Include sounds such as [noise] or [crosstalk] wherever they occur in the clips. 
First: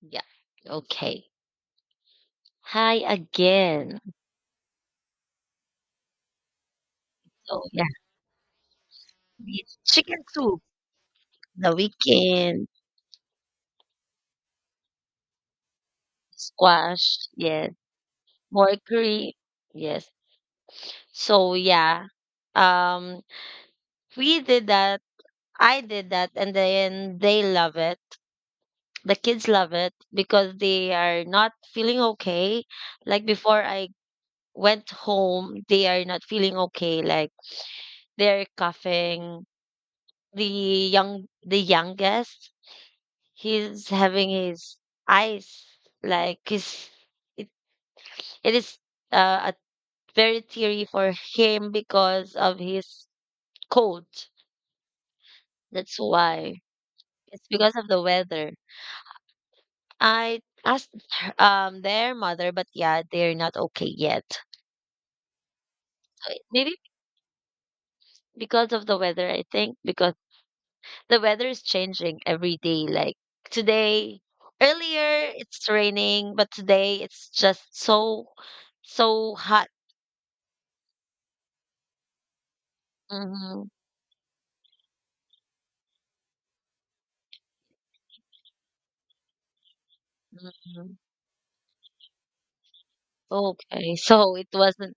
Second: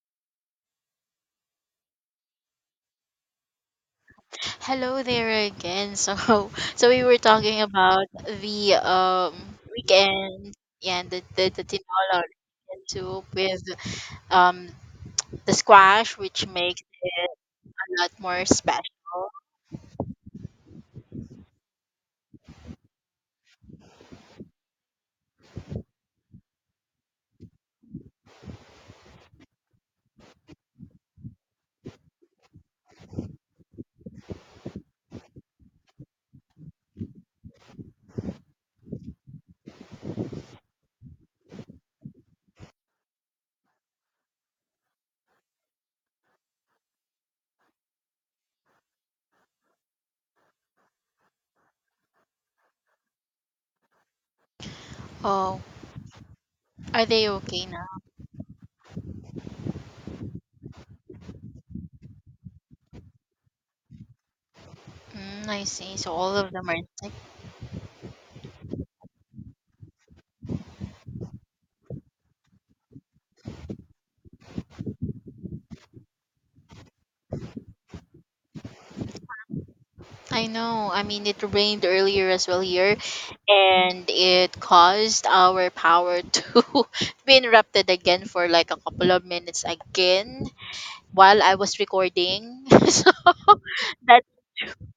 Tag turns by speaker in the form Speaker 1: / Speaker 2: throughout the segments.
Speaker 1: Yeah. Okay. Hi again.
Speaker 2: Hello there again. So, [laughs] so we were talking
Speaker 1: So yeah,
Speaker 2: about the
Speaker 1: it's chicken
Speaker 2: weekend,
Speaker 1: soup.
Speaker 2: yeah, and the
Speaker 1: The
Speaker 2: tinola or
Speaker 1: weekend
Speaker 2: chicken soup with um the squash, which makes
Speaker 1: squash. Yes.
Speaker 2: a lot more special.
Speaker 1: Mercury. Yes. So yeah. Um, we did that. I did that, and then they love it. The kids love it because they are not feeling okay. Like before I went home, they are not feeling okay. Like they're coughing. The youngest, he's having his eyes, like his it, it is a very teary for him because of his cold.
Speaker 2: Oh,
Speaker 1: That's why,
Speaker 2: are they
Speaker 1: it's
Speaker 2: okay
Speaker 1: because
Speaker 2: now?
Speaker 1: of the weather. I asked their mother, but yeah, they're not okay yet.
Speaker 2: Mm, I see. So
Speaker 1: So
Speaker 2: all of them
Speaker 1: maybe
Speaker 2: are intact.
Speaker 1: because of the weather. I think because the weather is changing every day. Like today, earlier it's raining, but today it's just so hot.
Speaker 2: I know. I mean, it rained earlier as well here,
Speaker 1: Mhm.
Speaker 2: and it caused our power to [laughs] be interrupted again for like a couple of minutes again
Speaker 1: Mhm.
Speaker 2: while I was recording. [laughs]
Speaker 1: Okay,
Speaker 2: That.
Speaker 1: so it wasn't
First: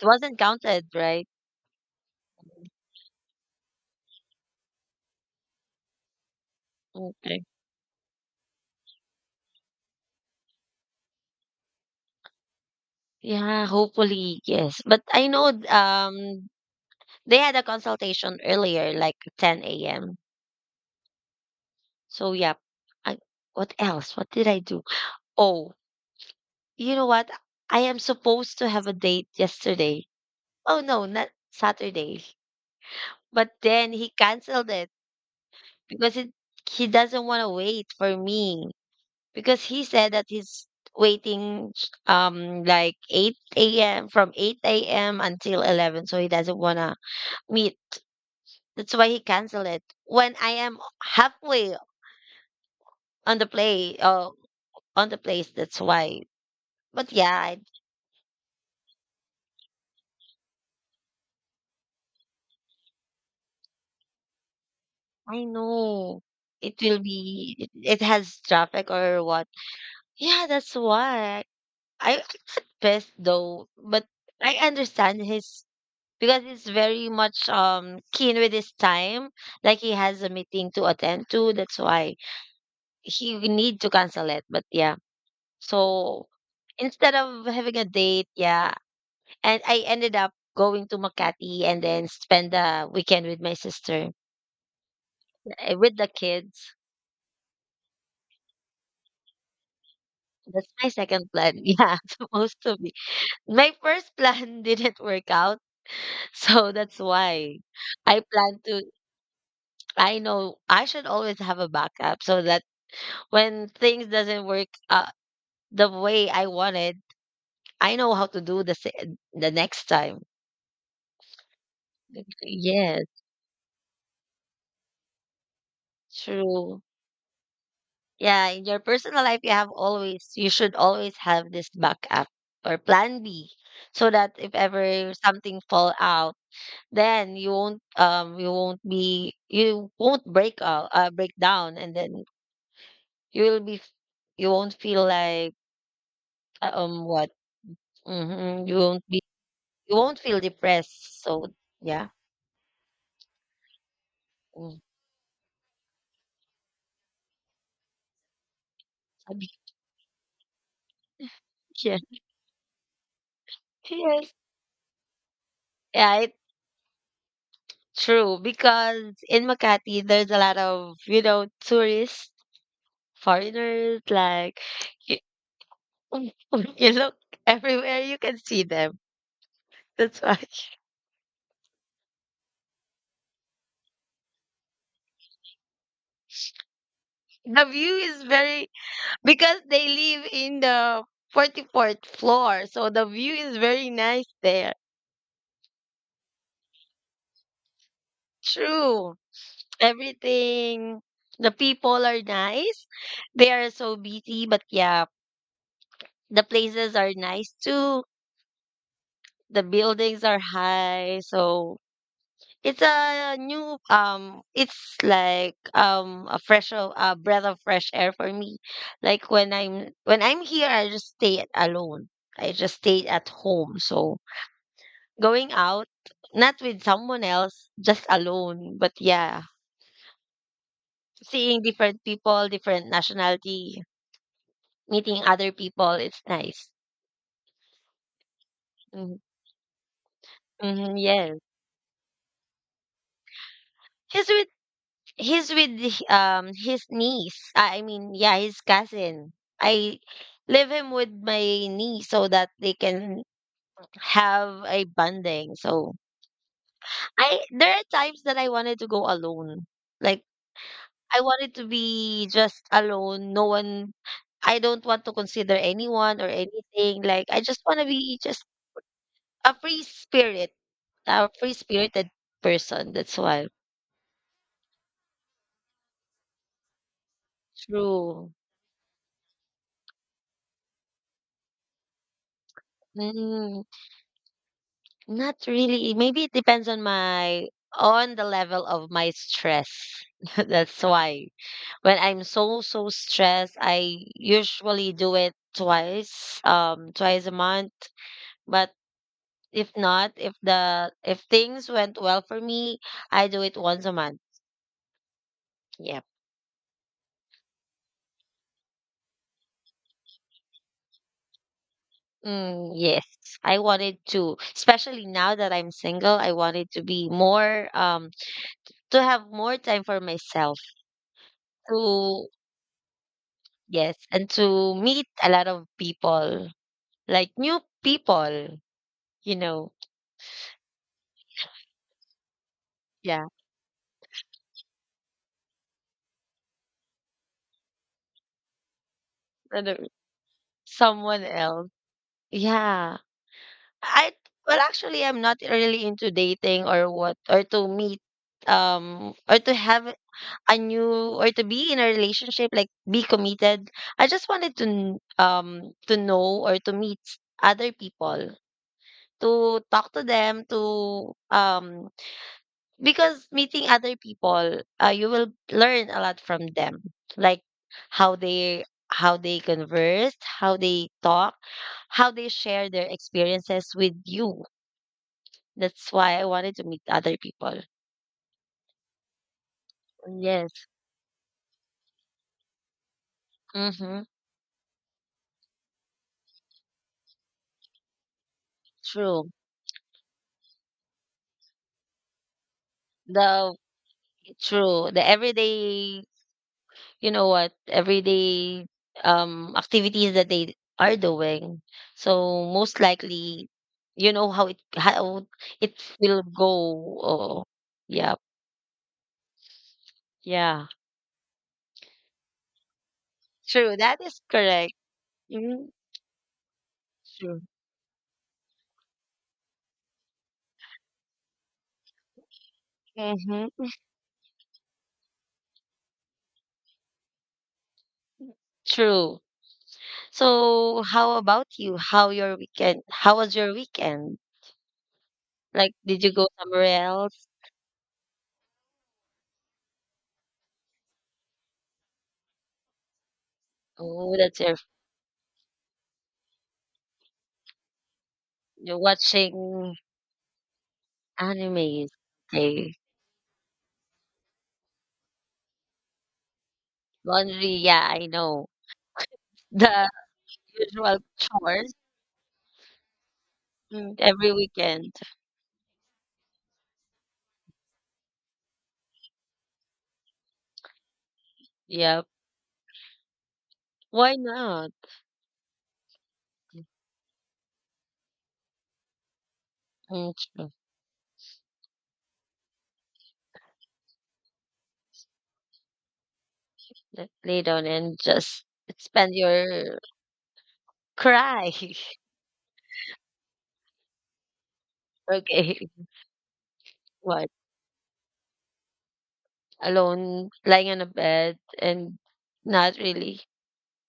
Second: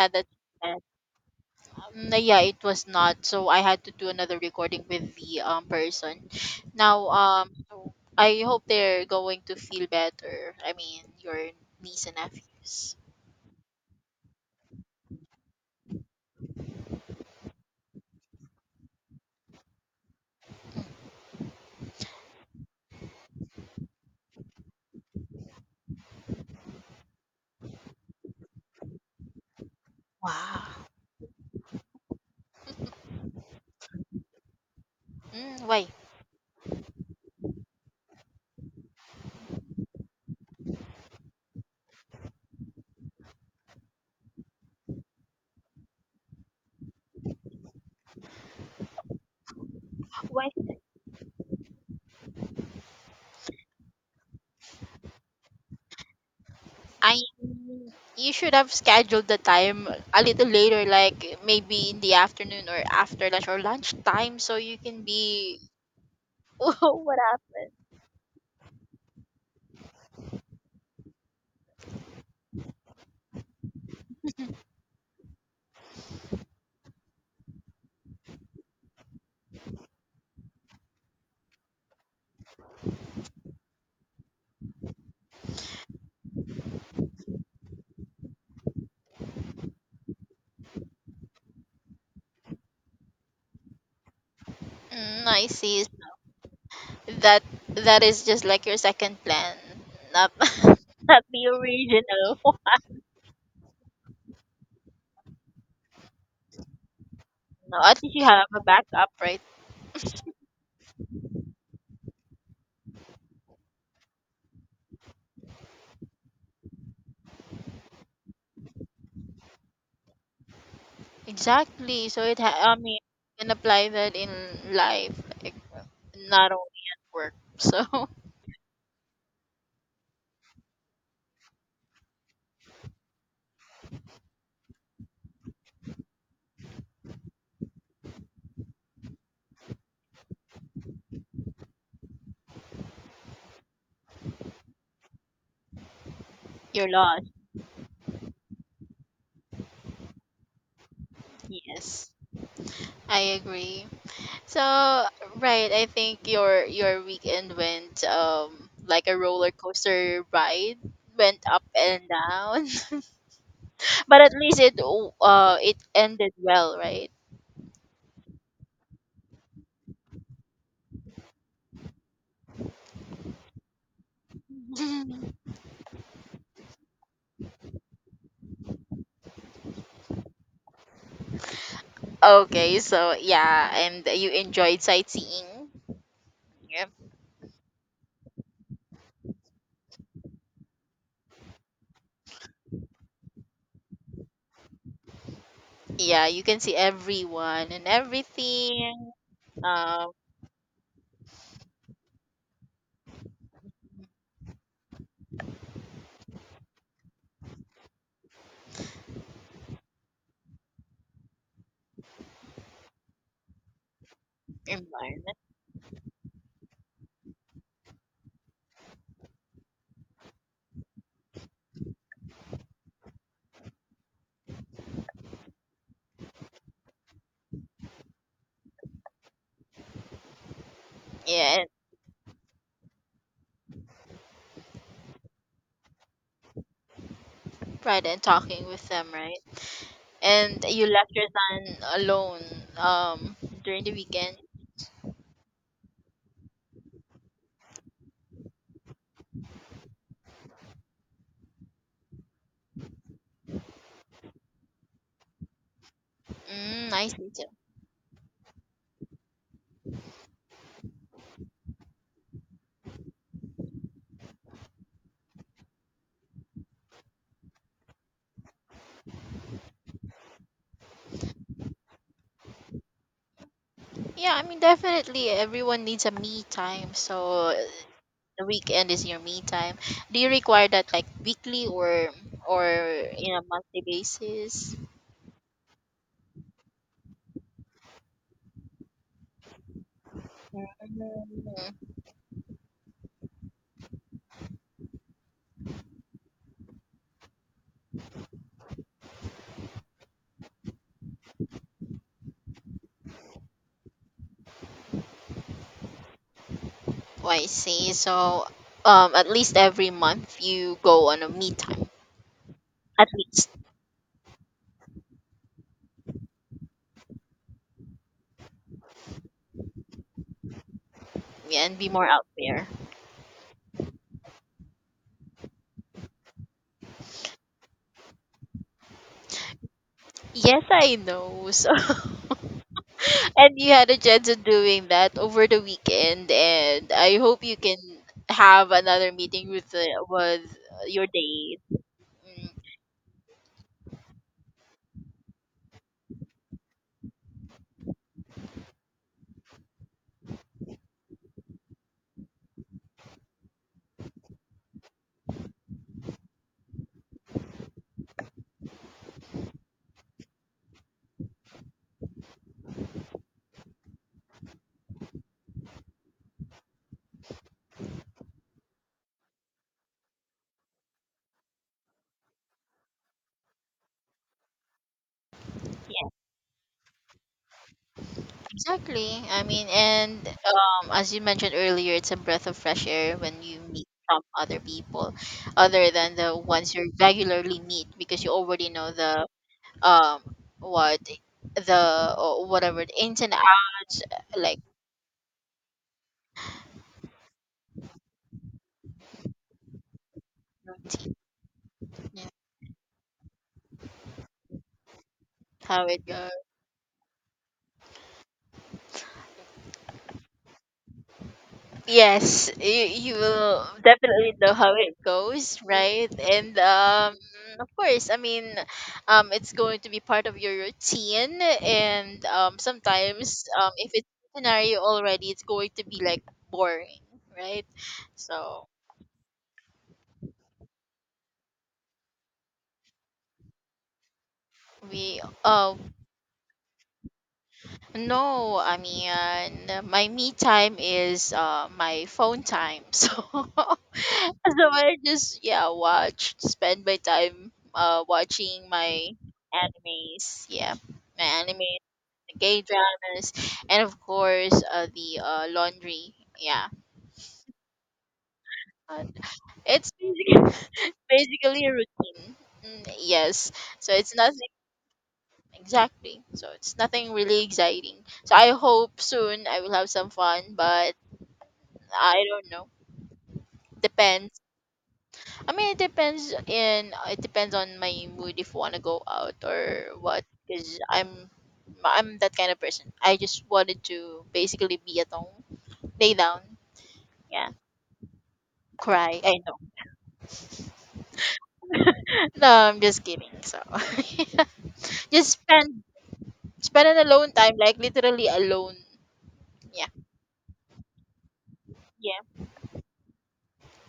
Speaker 1: it
Speaker 2: that
Speaker 1: wasn't
Speaker 2: yeah.
Speaker 1: counted, right?
Speaker 2: um, yeah, it was not. So I had to do another recording with the person now.
Speaker 1: Okay.
Speaker 2: So I hope they're going to feel better. I mean, your niece and nephews.
Speaker 1: Yeah, hopefully, yes. But I know they had a consultation earlier, like 10 a.m. So yeah. I, what else? What did I do? Oh, you know what? I am supposed to have a date yesterday.
Speaker 2: Wow.
Speaker 1: Oh no, not Saturday. But then he canceled it
Speaker 2: Mm, why?
Speaker 1: because he doesn't want to wait for me. Because he said that he's waiting like 8 a.m., from 8 a.m. until 11, so he doesn't wanna meet. That's why he canceled it. When
Speaker 2: Why?
Speaker 1: I am halfway on the on the place, that's why. But
Speaker 2: I
Speaker 1: yeah, I,
Speaker 2: You should have scheduled the time a little later, like maybe in the afternoon or after lunch or lunchtime, so you can
Speaker 1: I
Speaker 2: be.
Speaker 1: know
Speaker 2: [laughs]
Speaker 1: it will
Speaker 2: What
Speaker 1: be.
Speaker 2: happened?
Speaker 1: It has traffic or what? Yeah, that's why. I got pissed though, but I understand his because he's very much keen with his time. Like he has a meeting to attend to, that's why he need to cancel it. But yeah, so instead of having a date, yeah, and I ended up going to Makati and then spend the weekend with my sister,
Speaker 2: Mm, I see.
Speaker 1: with the kids.
Speaker 2: That that is just like your second plan, not
Speaker 1: That's
Speaker 2: [laughs]
Speaker 1: my
Speaker 2: not
Speaker 1: second
Speaker 2: the
Speaker 1: plan. [laughs] Yeah,
Speaker 2: original.
Speaker 1: supposed to be. My first plan [laughs] didn't work out, so that's why
Speaker 2: No, at least
Speaker 1: I
Speaker 2: you have a
Speaker 1: plan to
Speaker 2: backup, right?
Speaker 1: I know I should always have a backup so that when things doesn't work the way I wanted, I know how to do the next time.
Speaker 2: Exactly. I mean,
Speaker 1: Yes,
Speaker 2: you can apply that in life, like not only
Speaker 1: true.
Speaker 2: at work. [laughs] So
Speaker 1: Yeah, in your personal life, you should always have this backup or plan B, so that if ever something fall out, then you won't be you won't break break down, and then you will be f- you won't feel like
Speaker 2: you're lost.
Speaker 1: what. Mm-hmm, you won't feel depressed. So yeah.
Speaker 2: Yes, I agree. So
Speaker 1: Mm.
Speaker 2: right, I think your weekend went like a roller coaster ride, went up and
Speaker 1: Yes.
Speaker 2: down,
Speaker 1: [laughs]
Speaker 2: [laughs] but at
Speaker 1: Yes.
Speaker 2: least it it
Speaker 1: Yeah,
Speaker 2: ended
Speaker 1: it's
Speaker 2: well, right?
Speaker 1: true because in Makati there's a lot of tourists, foreigners, like
Speaker 2: [laughs]
Speaker 1: you, [laughs] you look everywhere, you can see them. That's why [laughs]
Speaker 2: Okay, so yeah, and you enjoyed sightseeing. Yep.
Speaker 1: the view is very, because they live in the 44th floor, so the view is very nice there.
Speaker 2: Yeah, you can see everyone and everything,
Speaker 1: True.
Speaker 2: um,
Speaker 1: Everything, the people are nice. They are so busy, but yeah, the places are nice too. The buildings are high, so it's a new it's
Speaker 2: environment.
Speaker 1: like a breath of fresh air for me. Like when I'm here, I just stay alone. I just stay at home, so going out, not with someone else, just alone. But yeah,
Speaker 2: Yeah,
Speaker 1: seeing
Speaker 2: and,
Speaker 1: different people, different nationality, meeting other people, it's nice.
Speaker 2: right, and talking with them,
Speaker 1: Mm-hmm.
Speaker 2: right? And you
Speaker 1: Mm-hmm,
Speaker 2: left your
Speaker 1: yes,
Speaker 2: son alone, um, during the
Speaker 1: because
Speaker 2: weekend.
Speaker 1: he's with his niece. I mean, yeah, his cousin. I leave him with my niece so that they can have a bonding. So
Speaker 2: Mm, I see too.
Speaker 1: I there are times that I wanted to go alone. Like I wanted to be just alone. No one. I don't want to consider anyone or anything. Like I just want to be just a free spirit, a free spirited person. That's why.
Speaker 2: Yeah, I mean, definitely everyone needs a me time, so
Speaker 1: True.
Speaker 2: the weekend is your me time. Do you require that like weekly or in a monthly basis?
Speaker 1: Not really. Maybe it depends on my on the level of my stress. [laughs] That's why
Speaker 2: Mm.
Speaker 1: when I'm so stressed, I usually do it twice, twice a month. But if not, if the if things went well for me, I do it once a month. Yep.
Speaker 2: Oh, I see. So, at least every month you go on a me time,
Speaker 1: Mm, yes,
Speaker 2: at least,
Speaker 1: I wanted to, especially now that I'm single, I wanted to be more, to have more time for myself,
Speaker 2: yeah, and be more out
Speaker 1: to.
Speaker 2: there.
Speaker 1: Yes, and to meet a lot of people, like new people, you know,
Speaker 2: Yes, I know. So, [laughs]
Speaker 1: yeah,
Speaker 2: and you had a chance of doing that over the weekend, and I hope you can have another meeting with
Speaker 1: rather
Speaker 2: with your
Speaker 1: someone
Speaker 2: date.
Speaker 1: else.
Speaker 2: Mm,
Speaker 1: Yeah. I Well, actually I'm not really into dating or what, or to meet um or to have a new or to be in a relationship, like be committed. I just wanted to to know or to meet other people, to talk to them, to because meeting other people, you will learn a lot from them, like how they converse, how they talk, how they share their experiences with you. That's
Speaker 2: yeah,
Speaker 1: why I wanted to meet other people.
Speaker 2: exactly. I mean, and
Speaker 1: Yes.
Speaker 2: as you mentioned earlier, it's a breath of fresh air when you meet
Speaker 1: Mm-hmm.
Speaker 2: some other people, other than the ones you regularly meet, because you already know the
Speaker 1: True.
Speaker 2: um what the or whatever the ins and
Speaker 1: The
Speaker 2: outs, like
Speaker 1: True. The everyday You know what, everyday activities that they are doing. So most likely you know how it
Speaker 2: how it
Speaker 1: will
Speaker 2: goes.
Speaker 1: go. Oh, yeah, yeah.
Speaker 2: Yes, you will
Speaker 1: True, that is
Speaker 2: definitely know how
Speaker 1: correct.
Speaker 2: it goes,
Speaker 1: Hmm.
Speaker 2: right? And
Speaker 1: True.
Speaker 2: of course, I mean, it's going to be part of your routine, and um sometimes
Speaker 1: Mm-hmm.
Speaker 2: um if it's a scenario already, it's going to be like boring, right? So
Speaker 1: True. So how about you? How your weekend? How was your weekend?
Speaker 2: we
Speaker 1: Like, did you go somewhere else?
Speaker 2: no, I mean, my me time is my phone time. [laughs] So,
Speaker 1: Oh, that's your
Speaker 2: so I just yeah watch, spend my time watching
Speaker 1: you're
Speaker 2: my
Speaker 1: watching
Speaker 2: animes. Yeah, my animes,
Speaker 1: animes.
Speaker 2: the gay
Speaker 1: Okay.
Speaker 2: dramas, and of course the laundry. Yeah.
Speaker 1: Laundry, yeah, I know.
Speaker 2: Uh,
Speaker 1: [laughs] The
Speaker 2: it's basically,
Speaker 1: usual
Speaker 2: [laughs] basically a
Speaker 1: chores,
Speaker 2: routine. Mm, yes, so it's
Speaker 1: every
Speaker 2: nothing
Speaker 1: weekend.
Speaker 2: exactly. So it's nothing really exciting. So I hope soon I will have some fun, but
Speaker 1: Yeah,
Speaker 2: I don't know.
Speaker 1: why
Speaker 2: Depends.
Speaker 1: not?
Speaker 2: I mean, it depends on my mood if want to go out or
Speaker 1: Mm,
Speaker 2: what.
Speaker 1: true.
Speaker 2: Cause I'm that kind of person. I just wanted to basically be at home, lay down,
Speaker 1: Lay
Speaker 2: yeah,
Speaker 1: down and just spend
Speaker 2: cry. I know.
Speaker 1: your
Speaker 2: [laughs]
Speaker 1: cry. [laughs]
Speaker 2: No, I'm just kidding. So [laughs] just
Speaker 1: Okay.
Speaker 2: spend spend an
Speaker 1: What?
Speaker 2: alone time, like literally alone. Yeah,
Speaker 1: Alone, lying on a bed and
Speaker 2: yeah.
Speaker 1: not really.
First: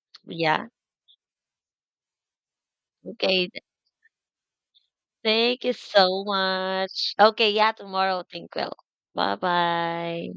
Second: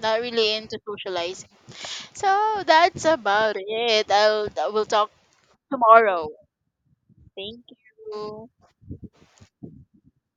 Speaker 2: Not really
Speaker 1: Yeah.
Speaker 2: into socializing. So that's
Speaker 1: Okay.
Speaker 2: about it. I will talk
Speaker 1: Thank you so
Speaker 2: tomorrow.
Speaker 1: much. Okay.
Speaker 2: Thank
Speaker 1: Yeah. Tomorrow.
Speaker 2: you.
Speaker 1: Think well. Bye bye.